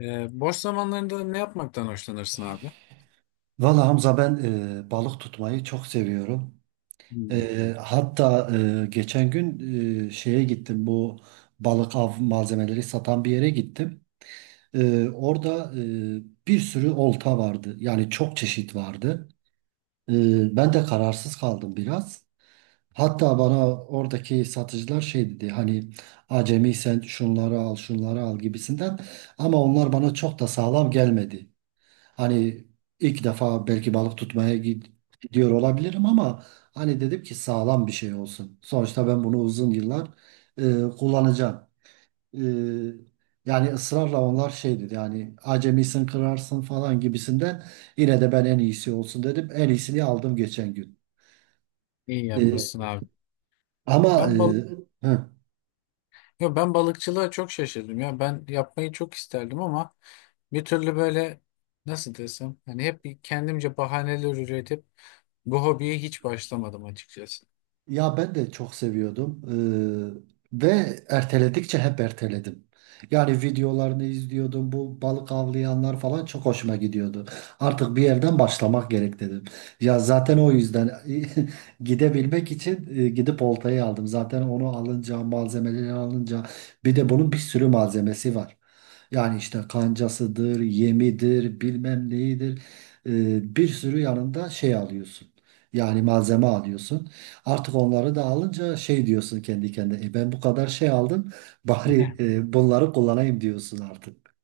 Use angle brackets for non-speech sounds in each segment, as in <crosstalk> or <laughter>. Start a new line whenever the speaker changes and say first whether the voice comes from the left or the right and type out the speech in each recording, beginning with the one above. left: Boş zamanlarında ne yapmaktan hoşlanırsın abi?
right: Valla Hamza ben balık tutmayı çok seviyorum.
left: Hmm.
right: Hatta geçen gün e, şeye gittim bu balık av malzemeleri satan bir yere gittim. Orada bir sürü olta vardı. Yani çok çeşit vardı. E, Ben de kararsız kaldım biraz. Hatta bana oradaki satıcılar şey dedi hani acemi sen şunları al şunları al gibisinden ama onlar bana çok da sağlam gelmedi. Hani ilk defa belki balık tutmaya gidiyor olabilirim ama hani dedim ki sağlam bir şey olsun. Sonuçta ben bunu uzun yıllar kullanacağım. E, Yani ısrarla onlar şey dedi yani acemisin kırarsın falan gibisinden yine de ben en iyisi olsun dedim. En iyisini aldım geçen gün.
left: İyi
right: E,
left: yapmışsın abi.
right: ama e,
left: Ben balık,
right: hı.
left: Ben balıkçılığa çok şaşırdım ya. Ben yapmayı çok isterdim ama bir türlü böyle nasıl desem hani hep bir kendimce bahaneler üretip bu hobiye hiç başlamadım açıkçası.
right: Ya ben de çok seviyordum. Ve erteledikçe hep erteledim. Yani videolarını izliyordum. Bu balık avlayanlar falan çok hoşuma gidiyordu. Artık bir yerden başlamak gerek dedim. Ya zaten o yüzden <laughs> gidebilmek için gidip oltayı aldım. Zaten onu alınca, malzemeleri alınca bir de bunun bir sürü malzemesi var. Yani işte kancasıdır, yemidir, bilmem neyidir. Bir sürü yanında şey alıyorsun. Yani malzeme alıyorsun. Artık onları da alınca şey diyorsun kendi kendine. "E, ben bu kadar şey aldım bari
left: <laughs>
right: bunları kullanayım" diyorsun artık.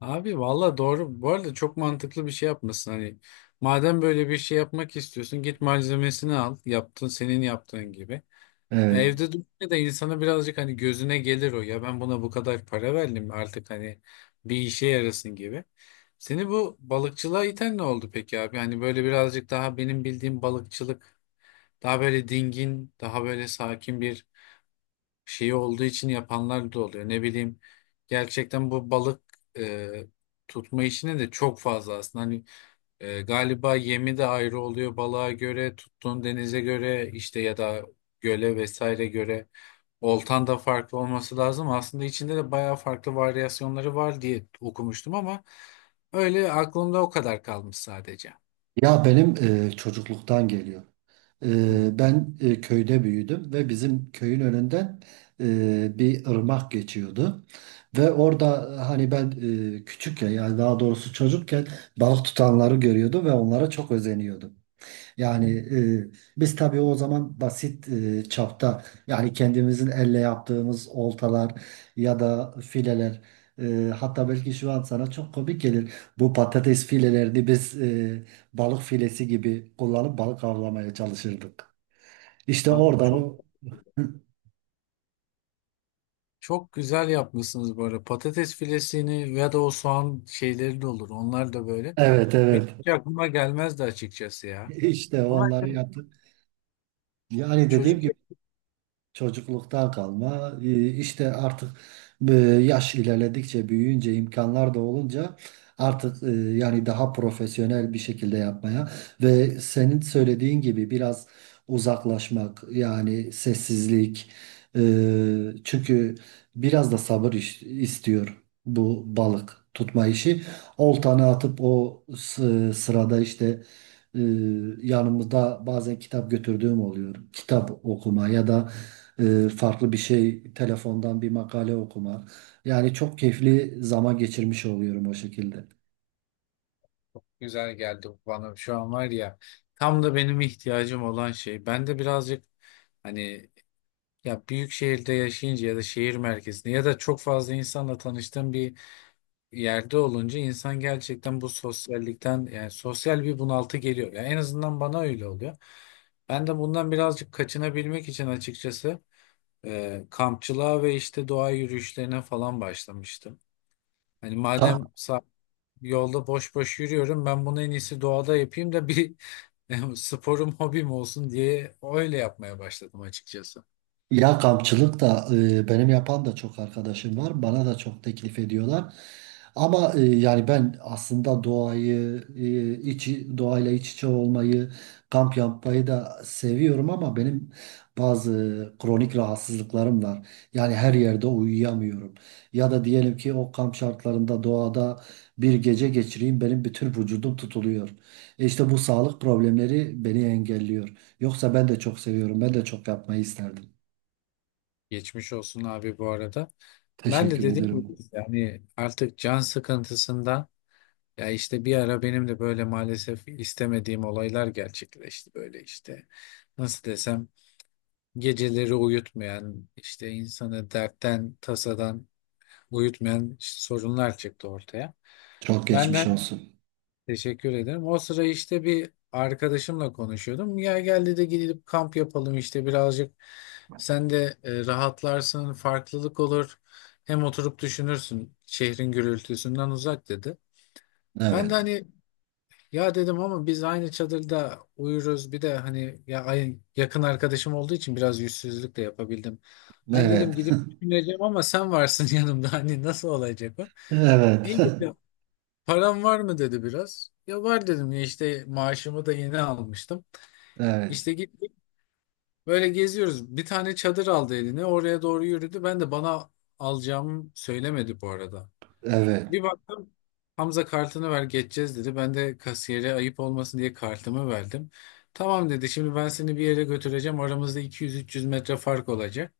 left: Abi valla doğru. Bu arada çok mantıklı bir şey yapmışsın. Hani madem böyle bir şey yapmak istiyorsun git malzemesini al. Yaptın senin yaptığın gibi. Ya
right: Evet.
left: evde durunca da insana birazcık hani gözüne gelir o ya ben buna bu kadar para verdim artık hani bir işe yarasın gibi. Seni bu balıkçılığa iten ne oldu peki abi? Hani böyle birazcık daha benim bildiğim balıkçılık daha böyle dingin, daha böyle sakin bir şey olduğu için yapanlar da oluyor. Ne bileyim gerçekten bu balık e, tutma işine de çok fazla aslında. Hani galiba yemi de ayrı oluyor balığa göre, tuttuğun denize göre işte ya da göle vesaire göre. Oltan da farklı olması lazım. Aslında içinde de bayağı farklı varyasyonları var diye okumuştum ama öyle aklımda o kadar kalmış sadece.
right: Ya benim çocukluktan geliyor.
left: Hı.
right: Köyde büyüdüm ve bizim köyün önünden bir ırmak geçiyordu. Ve orada hani ben küçükken, yani daha doğrusu çocukken, balık tutanları görüyordum ve onlara çok özeniyordum. Yani e, biz tabii o zaman basit çapta yani kendimizin elle yaptığımız oltalar ya da fileler, hatta belki şu an sana çok komik gelir. Bu patates filelerini biz balık filesi gibi kullanıp balık avlamaya çalışırdık. İşte
left: Abi
right: oradan
left: çok
right: o <laughs>
left: Çok güzel yapmışsınız böyle. Patates filesini ya da o soğan şeyleri de olur. Onlar da böyle.
right: evet evet,
left: Benim hiç aklıma gelmezdi açıkçası ya.
right: işte
left: Ama
right: onları
left: evet,
right: yaptık. Yani dediğim
left: çocuk
right: gibi, çocukluktan kalma. İşte artık yaş ilerledikçe, büyüyünce, imkanlar da olunca artık yani daha profesyonel bir şekilde yapmaya ve senin söylediğin gibi biraz uzaklaşmak, yani sessizlik, e, çünkü biraz da sabır istiyor bu balık tutma işi. Oltanı atıp o sırada işte e, yanımızda bazen kitap götürdüğüm oluyor. Kitap okuma ya da farklı bir şey, telefondan bir makale okuma. Yani çok keyifli zaman geçirmiş oluyorum o şekilde.
left: Güzel geldi bu bana. Şu an var ya tam da benim ihtiyacım olan şey. Ben de birazcık hani ya büyük şehirde yaşayınca ya da şehir merkezinde ya da çok fazla insanla tanıştığım bir yerde olunca insan gerçekten bu sosyallikten yani sosyal bir bunaltı geliyor. Yani en azından bana öyle oluyor. Ben de bundan birazcık kaçınabilmek için açıkçası kampçılığa ve işte doğa yürüyüşlerine falan başlamıştım. Hani
right: Ka-
left: yolda boş boş yürüyorum ben bunu en iyisi doğada yapayım da bir <laughs> sporum hobim olsun diye öyle yapmaya başladım açıkçası.
right: Ya kampçılık da benim yapan da çok arkadaşım var. Bana da çok teklif ediyorlar. Ama yani ben aslında doğayı, doğayla iç içe olmayı, kamp yapmayı da seviyorum ama benim bazı kronik rahatsızlıklarım var. Yani her yerde uyuyamıyorum. Ya da diyelim ki o kamp şartlarında doğada bir gece geçireyim, benim bütün vücudum tutuluyor. E işte bu sağlık problemleri beni engelliyor. Yoksa ben de çok seviyorum. Ben de çok yapmayı isterdim.
left: Geçmiş olsun abi bu arada. Ben de
right: Teşekkür
left: dediğim gibi
right: ederim.
left: yani artık can sıkıntısından ya işte bir ara benim de böyle maalesef istemediğim olaylar gerçekleşti böyle işte. Nasıl desem geceleri uyutmayan işte insanı dertten tasadan uyutmayan sorunlar çıktı ortaya.
right: Çok geçmiş
left: Benden
right: olsun.
left: Teşekkür ederim. O sıra işte bir arkadaşımla konuşuyordum. Ya geldi de gidip kamp yapalım işte birazcık. Sen de rahatlarsın, farklılık olur. Hem oturup düşünürsün şehrin gürültüsünden uzak dedi. Ben de
right: Evet.
left: hani ya dedim ama biz aynı çadırda uyuruz. Bir de hani ya yakın arkadaşım olduğu için biraz yüzsüzlük de yapabildim. Hani
right: Evet.
left: dedim gidip
right: <laughs>
left: düşüneceğim ama sen varsın <laughs> yanımda. Hani nasıl olacak o?
right: Evet.
left: İyi dedi.
right: <laughs>
left: Param var mı dedi biraz. Ya var dedim ya işte maaşımı da yeni almıştım.
right: Evet.
left: İşte gittik böyle geziyoruz. Bir tane çadır aldı eline oraya doğru yürüdü. Ben de bana alacağımı söylemedi bu arada.
right: Evet.
left: Bir baktım Hamza kartını ver geçeceğiz dedi. Ben de kasiyere ayıp olmasın diye kartımı verdim. Tamam dedi şimdi ben seni bir yere götüreceğim. Aramızda 200-300 metre fark olacak.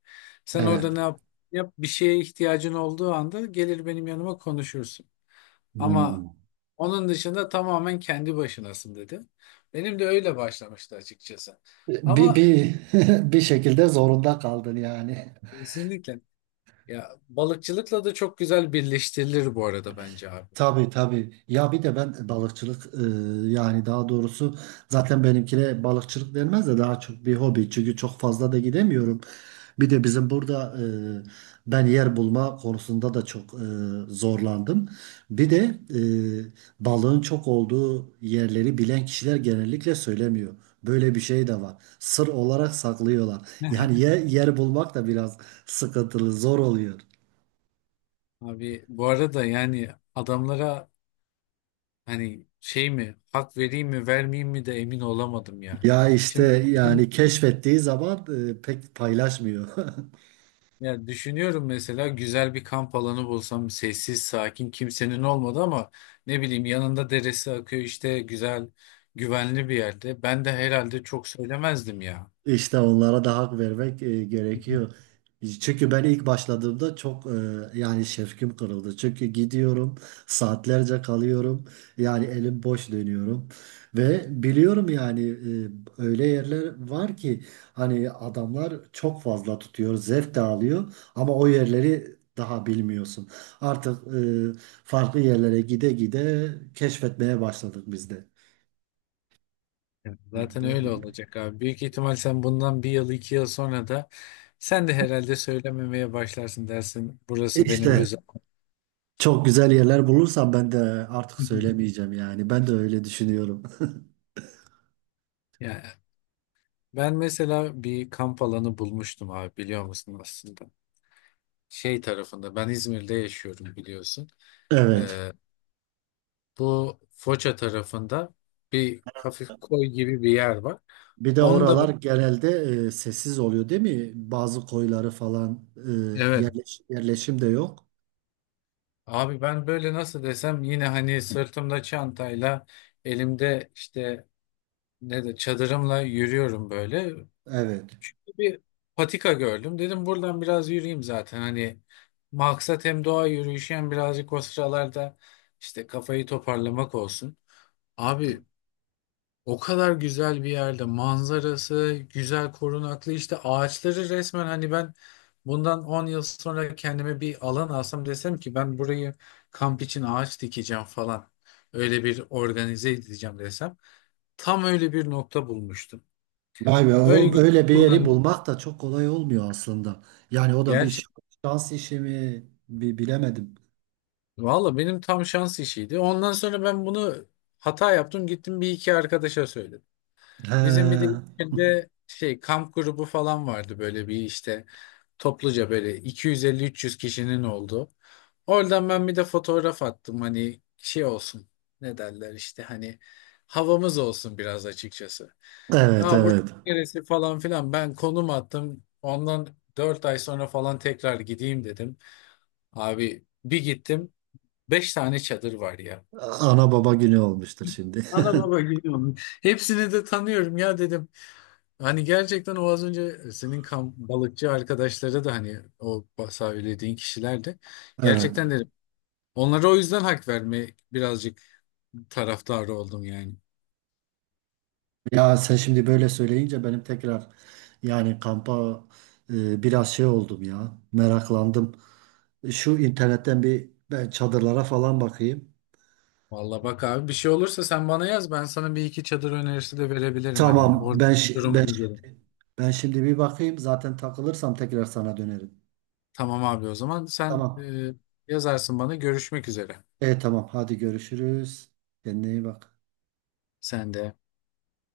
left: Sen orada
right: Evet.
left: yap bir şeye ihtiyacın olduğu anda gelir benim yanıma konuşursun. Ama
right: Hmm.
left: onun dışında tamamen kendi başınasın dedi. Benim de öyle başlamıştı açıkçası.
right: Bir,
left: Ama
right: bir, <laughs> bir şekilde zorunda kaldın yani.
left: kesinlikle ya balıkçılıkla da çok güzel birleştirilir bu arada bence abi.
right: Tabii tabii. Ya bir de ben balıkçılık, yani daha doğrusu zaten benimkine balıkçılık denmez de daha çok bir hobi. Çünkü çok fazla da gidemiyorum. Bir de bizim burada e, ben yer bulma konusunda da çok zorlandım. Bir de balığın çok olduğu yerleri bilen kişiler genellikle söylemiyor. Böyle bir şey de var. Sır olarak saklıyorlar. Yani
left: <laughs>
right: yer bulmak da biraz sıkıntılı, zor oluyor.
left: Abi bu arada yani adamlara hani şey mi hak vereyim mi vermeyeyim mi de emin olamadım yani.
right: Ya işte
left: Şimdi
right: yani keşfettiği zaman pek paylaşmıyor. <laughs>
left: Ya düşünüyorum mesela güzel bir kamp alanı bulsam sessiz, sakin, kimsenin olmadı ama ne bileyim yanında deresi akıyor işte güzel, güvenli bir yerde. Ben de herhalde çok söylemezdim ya.
right: İşte onlara da hak vermek gerekiyor.
left: <laughs>
right: Çünkü ben ilk başladığımda çok yani şefkim kırıldı. Çünkü gidiyorum, saatlerce kalıyorum. Yani elim boş dönüyorum. Ve biliyorum yani öyle yerler var ki hani adamlar çok fazla tutuyor, zevk de alıyor ama o yerleri daha bilmiyorsun. Artık e, farklı yerlere gide gide keşfetmeye başladık biz de.
left: Evet, zaten öyle olacak abi. Büyük ihtimal sen bundan bir yıl 2 yıl sonra da sen de herhalde söylememeye başlarsın dersin. Burası benim
right: İşte
left: özel.
right: çok güzel yerler bulursam ben de artık
left: <laughs>
right: söylemeyeceğim yani. Ben de öyle düşünüyorum. <laughs>
left: Yani ben mesela bir kamp alanı bulmuştum abi biliyor musun aslında? Şey tarafında ben İzmir'de yaşıyorum biliyorsun.
right: Evet.
left: Ee, Bu Foça tarafında bir hafif koy gibi bir yer var.
right: Bir de
left: Onu da
right: oralar
left: bö-
right: genelde sessiz oluyor değil mi? Bazı koyları falan
left: evet,
right: yerleşim de yok.
left: abi ben böyle nasıl desem yine hani sırtımda çantayla elimde işte ne de çadırımla yürüyorum böyle.
right: Evet.
left: Bir patika gördüm. Dedim buradan biraz yürüyeyim zaten. Hani maksat hem doğa yürüyüşü hem birazcık o sıralarda işte kafayı toparlamak olsun. Abi, o kadar güzel bir yerde manzarası, güzel korunaklı işte ağaçları resmen hani ben bundan 10 yıl sonra kendime bir alan alsam desem ki ben burayı kamp için ağaç dikeceğim falan. Öyle bir organize edeceğim desem. Tam öyle bir nokta bulmuştum.
right: Vay be, o
left: Öyle
right: böyle bir yeri
left: kullandım.
right: bulmak da çok kolay olmuyor aslında. Yani
left: <laughs>
right: o da bir
left: Gerçekten.
right: şans işi mi, bilemedim.
left: Valla benim tam şans işiydi. Ondan sonra ben bunu hata yaptım gittim bir iki arkadaşa söyledim. Bizim bir de
right: He.
left: ilçede şey kamp grubu falan vardı böyle bir işte topluca böyle 250-300 kişinin olduğu. Oradan ben bir de fotoğraf attım hani şey olsun ne derler işte hani havamız olsun biraz açıkçası.
right: Evet
left: Aa burası
right: evet.
left: neresi falan filan ben konum attım ondan 4 ay sonra falan tekrar gideyim dedim. Abi bir gittim 5 tane çadır var ya.
right: Ana baba günü olmuştur şimdi.
left: Ana baba
right: <laughs>
left: gidiyorum. Hepsini de tanıyorum ya dedim. Hani gerçekten o az önce senin kamp balıkçı arkadaşları da hani o söylediğin kişiler de
right: Evet.
left: gerçekten dedim. Onlara o yüzden hak verme birazcık taraftarı oldum yani.
right: Ya sen şimdi böyle söyleyince benim tekrar yani kampa biraz şey oldum ya. Meraklandım. Şu internetten bir ben çadırlara falan bakayım.
left: Vallahi bak abi bir şey olursa sen bana yaz ben sana bir iki çadır önerisi de verebilirim hani o
right: Tamam,
left: durumu göre.
right: ben şimdi bir bakayım. Zaten takılırsam tekrar sana dönerim.
left: Tamam abi o zaman sen
right: Tamam.
left: yazarsın bana görüşmek üzere.
right: E tamam, hadi görüşürüz. Kendine iyi bak.
left: Sen de.